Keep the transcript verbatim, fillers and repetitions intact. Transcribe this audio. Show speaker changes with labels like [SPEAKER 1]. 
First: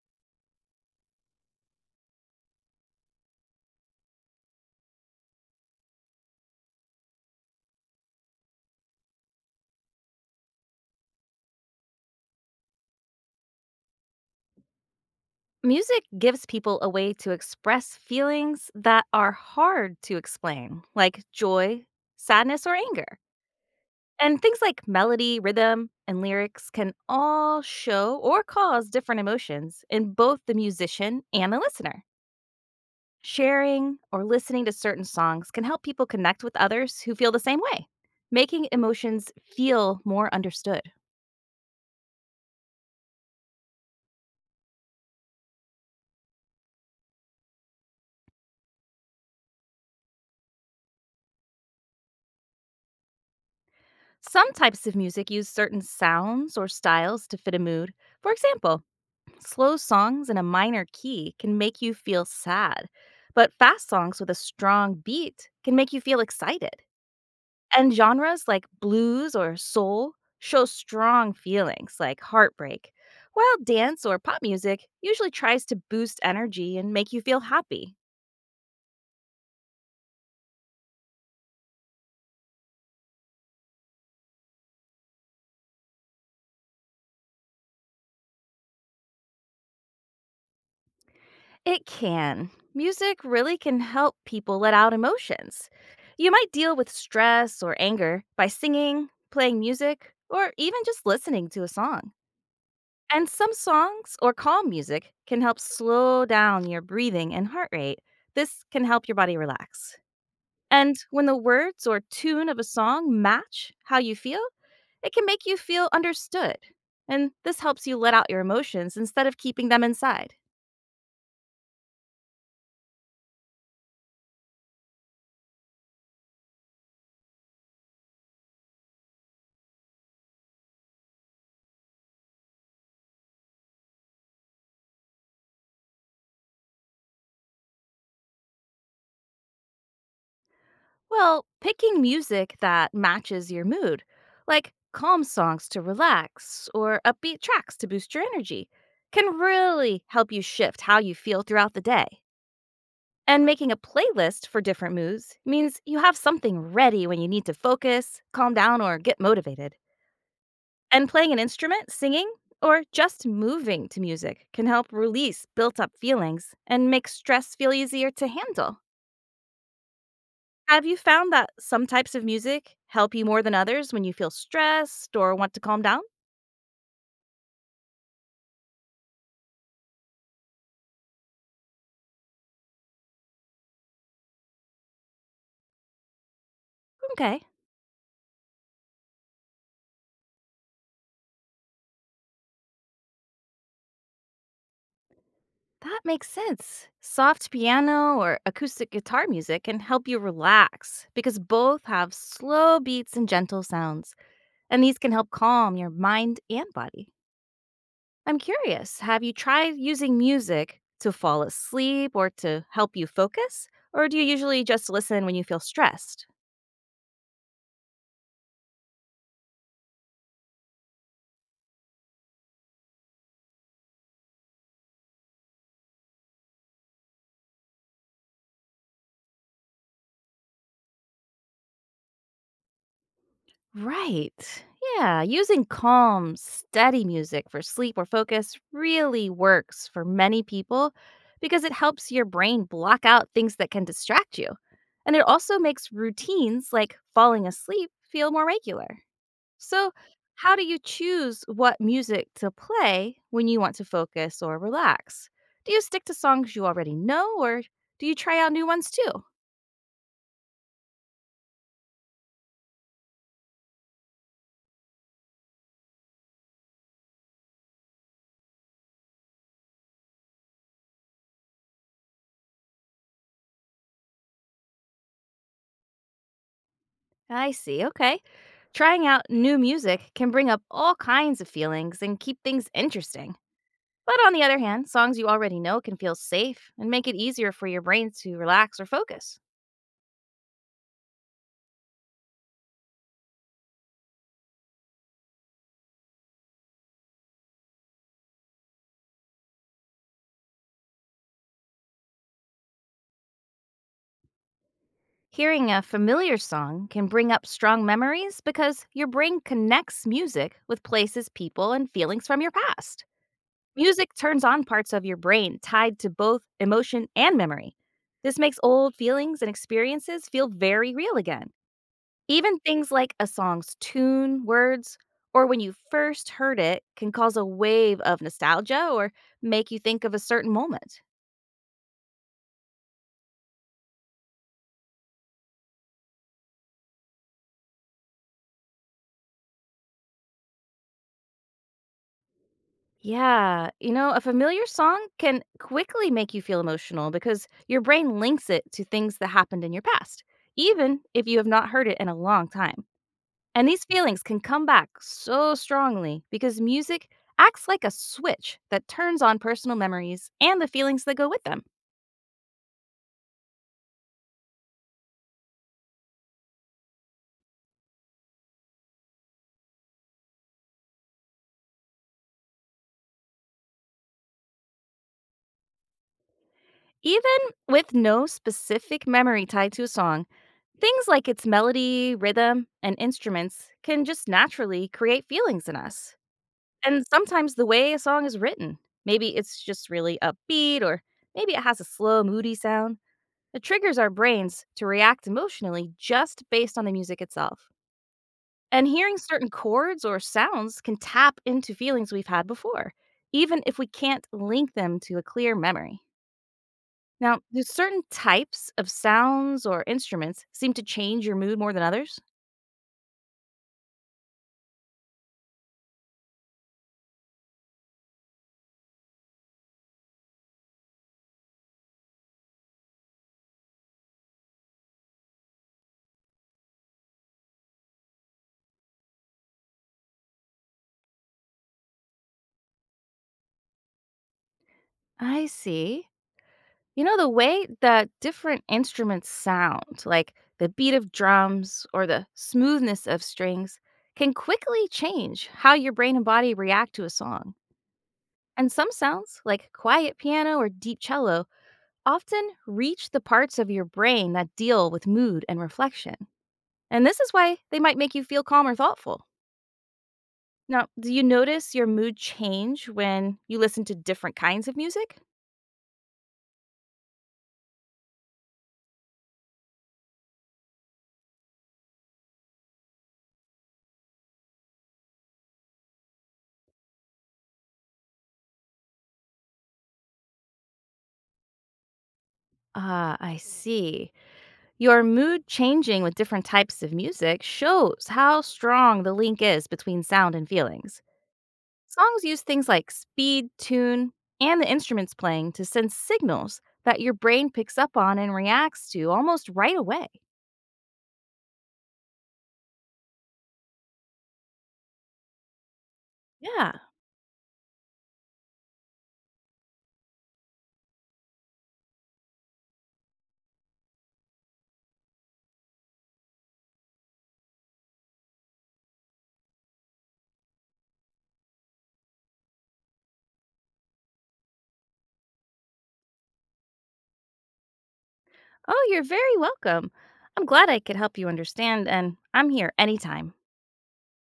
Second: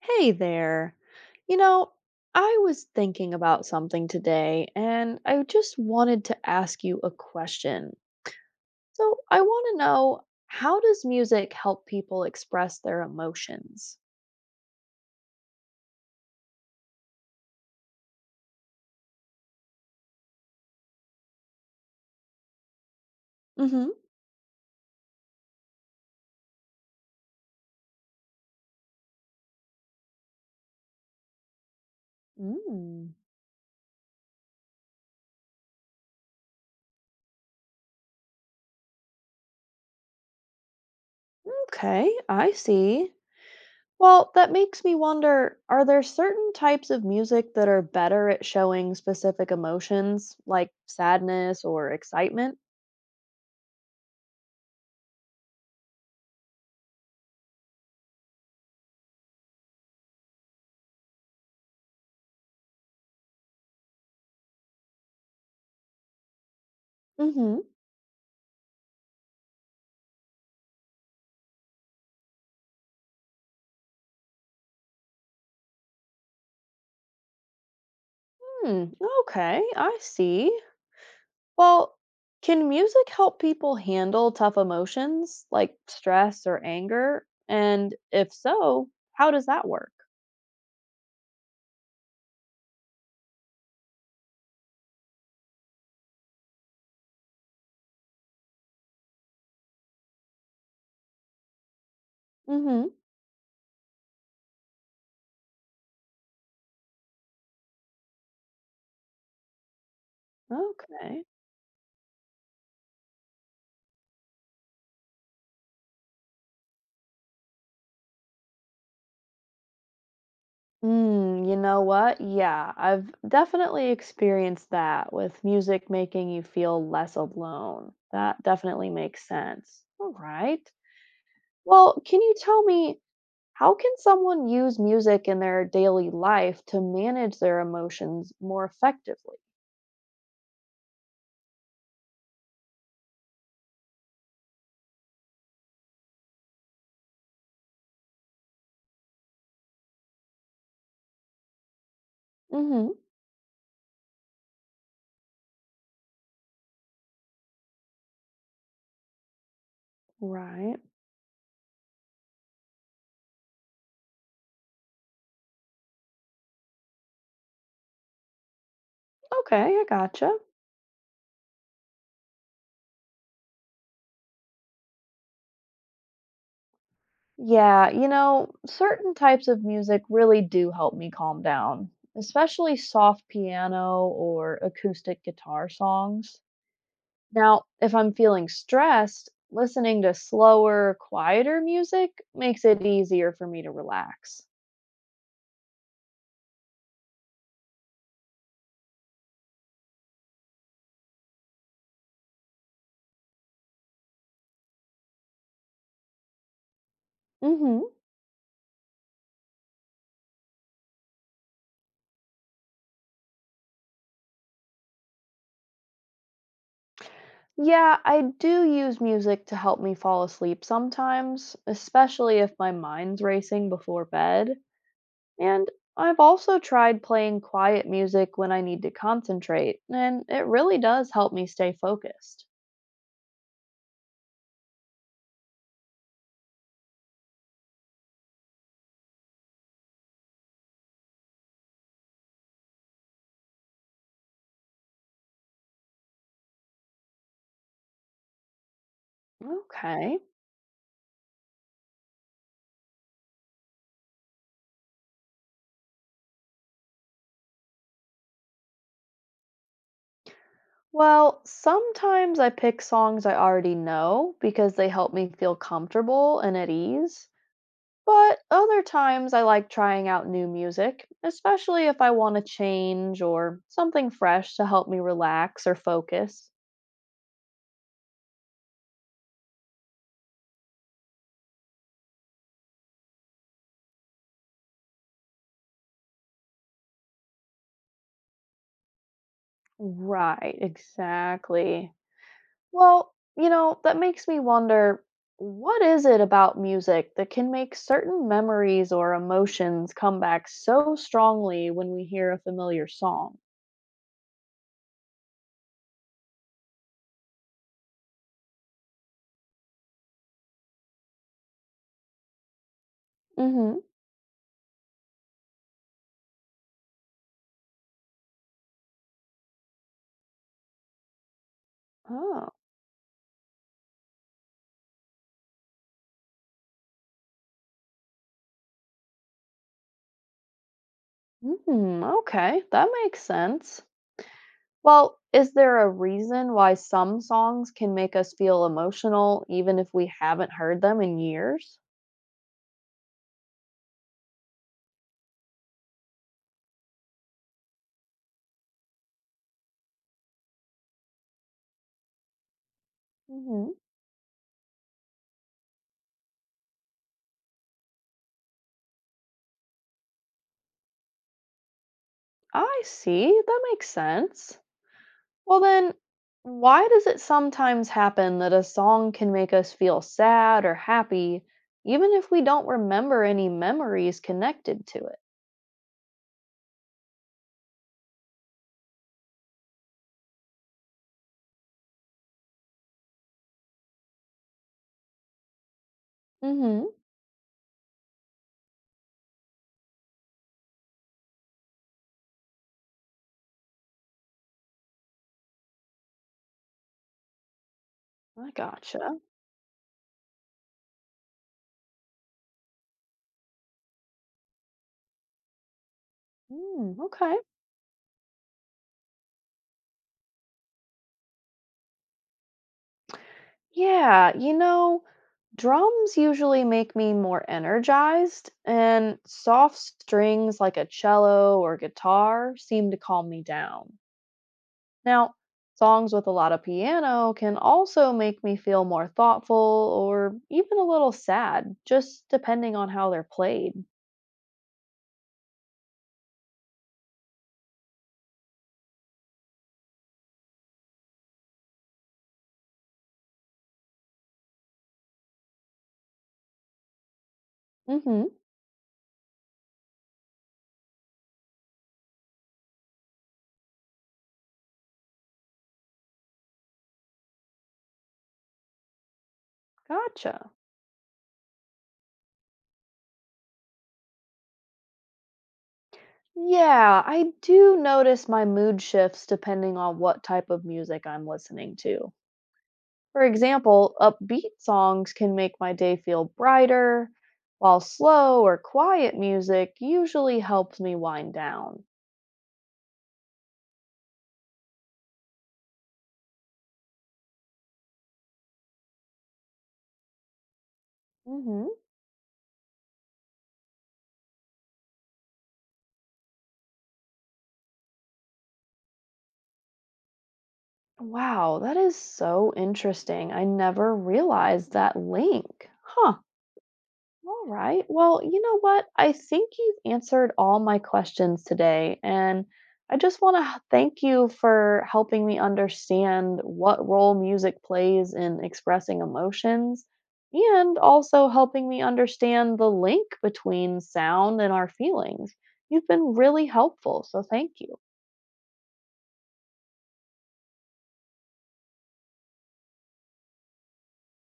[SPEAKER 1] Hey there. You know, I was thinking about something today and I just wanted to ask you a question. So, I want to know, how does music help people express their emotions?
[SPEAKER 2] Music gives people a way to express feelings that are hard to explain, like joy, sadness, or anger.
[SPEAKER 1] Hmm.
[SPEAKER 2] And things like melody, rhythm, and lyrics can all show or cause different emotions in both the musician and the listener.
[SPEAKER 1] Mm.
[SPEAKER 2] Sharing or listening to certain songs can help people connect with others who feel the same way, making emotions feel more understood.
[SPEAKER 1] Okay, I see. Well, that makes me wonder, are there certain types of music that are better at showing specific emotions, like sadness or excitement?
[SPEAKER 2] Some types of music use certain sounds or styles to fit a mood. For example, slow songs in a minor key can make you feel sad, but fast songs with a strong beat can make you feel excited.
[SPEAKER 1] Hmm.
[SPEAKER 2] And genres like blues or soul show strong feelings like heartbreak, while dance or pop music usually tries to boost energy and make you feel happy.
[SPEAKER 1] Hmm, okay, I see. Well, can music help people handle tough emotions like stress or anger? And if so, how does that work?
[SPEAKER 2] It can. Music really can help people let out emotions. You might deal with stress or anger by singing, playing music, or even just listening to a song.
[SPEAKER 1] Mhm.
[SPEAKER 2] And some songs or calm music can help slow down your breathing and heart rate. This can help your body relax. And
[SPEAKER 1] Okay.
[SPEAKER 2] when the words or tune of a song match how you feel, it can make you feel understood. And this helps you let out your emotions instead of keeping them inside.
[SPEAKER 1] Mm, you know what? Yeah, I've definitely experienced that with music making you feel less alone. That definitely makes sense. All right. Well, can you tell me, how can someone use music in their daily life to manage their emotions more effectively?
[SPEAKER 2] Well, picking music that matches your mood, like calm songs to relax or upbeat tracks to boost your energy, can really help you shift how you feel throughout the day.
[SPEAKER 1] Mhm.
[SPEAKER 2] And making a playlist for different moves means you have something ready when you need to focus, calm down, or get motivated.
[SPEAKER 1] Right.
[SPEAKER 2] And playing an instrument, singing, or just moving to music can help release built up feelings and make stress feel easier to handle.
[SPEAKER 1] Okay, I gotcha.
[SPEAKER 2] Have you found that some types of music help you more than others when you feel stressed or want to calm down?
[SPEAKER 1] Yeah, you know, certain types of music really do help me calm down, especially soft piano or acoustic guitar songs.
[SPEAKER 2] Okay,
[SPEAKER 1] Now, if I'm feeling stressed, listening to slower, quieter music makes it easier for me to relax.
[SPEAKER 2] that makes sense. Soft piano or acoustic guitar music can help you relax because both have slow beats and gentle sounds, and these can help calm your mind and body.
[SPEAKER 1] Mhm.
[SPEAKER 2] I'm curious, have you tried using music to fall asleep or to help you focus? Or do you usually just listen when you feel stressed?
[SPEAKER 1] Yeah, I do use music to help me fall asleep sometimes, especially if my mind's racing before bed. And I've also tried playing quiet music when I need to concentrate, and it really does help me stay focused.
[SPEAKER 2] Right. Yeah, using calm, steady music for sleep or focus really works for many people because it helps your brain block out things that can distract you. And it also makes routines like falling asleep feel more regular. So,
[SPEAKER 1] Okay.
[SPEAKER 2] how do you choose what music to play when you want to focus or relax? Do you stick to songs you already know or do you try out new ones too?
[SPEAKER 1] Well, sometimes I pick songs I already know because they help me feel comfortable and at ease. But other times I like trying out new music, especially if I want to change or something fresh to help me relax or focus.
[SPEAKER 2] I see. Okay. Trying out new music can bring up all kinds of feelings and keep things interesting. But on the other hand, songs you already know can feel safe and make it easier for your brain to relax or focus.
[SPEAKER 1] Right, exactly. Well, you know, that makes me wonder, what is it about music that can make certain memories or emotions come back so strongly when we hear a familiar song?
[SPEAKER 2] Hearing a familiar song can bring up strong memories because your brain connects music with places, people, and feelings from your past.
[SPEAKER 1] Mm-hmm.
[SPEAKER 2] Music turns on parts of your brain tied to both emotion and memory. This makes old feelings and experiences feel very real again.
[SPEAKER 1] Oh,
[SPEAKER 2] Even things like a song's tune, words, or when you first heard it can cause a wave of nostalgia or make you think of a certain moment.
[SPEAKER 1] hmm. Okay, that makes sense. Well, is there a reason why some songs can make us feel emotional even if we haven't heard them in years?
[SPEAKER 2] Yeah, you know, a familiar song can quickly make you feel emotional because your brain links it to things that happened in your past, even if you have not heard it in a long time. And
[SPEAKER 1] Mm-hmm.
[SPEAKER 2] these feelings can come back so strongly because music acts like a switch that turns on personal memories and the feelings that go with them.
[SPEAKER 1] I see. That makes sense. Well, then, why does it sometimes happen that a song can make us feel sad or happy, even if we don't remember any memories connected to it?
[SPEAKER 2] Even with no specific memory tied to a song, things like its melody, rhythm, and instruments can just naturally create feelings in us.
[SPEAKER 1] Mm
[SPEAKER 2] And sometimes the way a song is written, maybe it's just really upbeat or maybe it has a slow, moody sound, it triggers our brains to react emotionally just based on the music itself.
[SPEAKER 1] hmm. I
[SPEAKER 2] And hearing
[SPEAKER 1] gotcha.
[SPEAKER 2] certain chords or sounds can tap into feelings we've had before, even if we can't link them to a clear memory.
[SPEAKER 1] Mm, okay.
[SPEAKER 2] Now, do certain types of sounds or instruments seem to change your mood more than others?
[SPEAKER 1] Yeah, you know, drums usually make me more energized, and soft strings like a cello or guitar seem to calm me down. Now, songs with a lot of piano can also make me feel more thoughtful or even a little sad, just depending on how they're played.
[SPEAKER 2] I see. You know, the way that different instruments sound, like the beat of drums or the smoothness of strings, can quickly change how your brain and body react to a song.
[SPEAKER 1] Hmm.
[SPEAKER 2] And some sounds, like quiet piano or deep cello, often reach the parts of your brain that deal with mood and reflection. And this is why they might make you feel calm or thoughtful.
[SPEAKER 1] Gotcha.
[SPEAKER 2] Now, do you notice your mood change when you listen to different kinds of music?
[SPEAKER 1] Yeah, I do notice my mood shifts depending on what type of music I'm listening to. For example, upbeat songs can make my day feel brighter, while slow or quiet music usually helps me wind down.
[SPEAKER 2] Ah, I see. Your mood changing with different types of music shows how strong the link is between sound and feelings.
[SPEAKER 1] Hmm.
[SPEAKER 2] Songs use things like speed, tune, and the instruments playing to send signals that your brain picks up on and reacts to almost right away.
[SPEAKER 1] Wow, that is so interesting. I never realized that link. Huh.
[SPEAKER 2] Yeah.
[SPEAKER 1] All right. Well, you know what? I think you've answered all my questions today. And I just want to thank you for helping me understand what role music plays in expressing emotions and also helping me understand the link between sound and our feelings. You've been really helpful. So thank you.
[SPEAKER 2] Oh, you're very welcome. I'm glad I could help you understand, and I'm here anytime.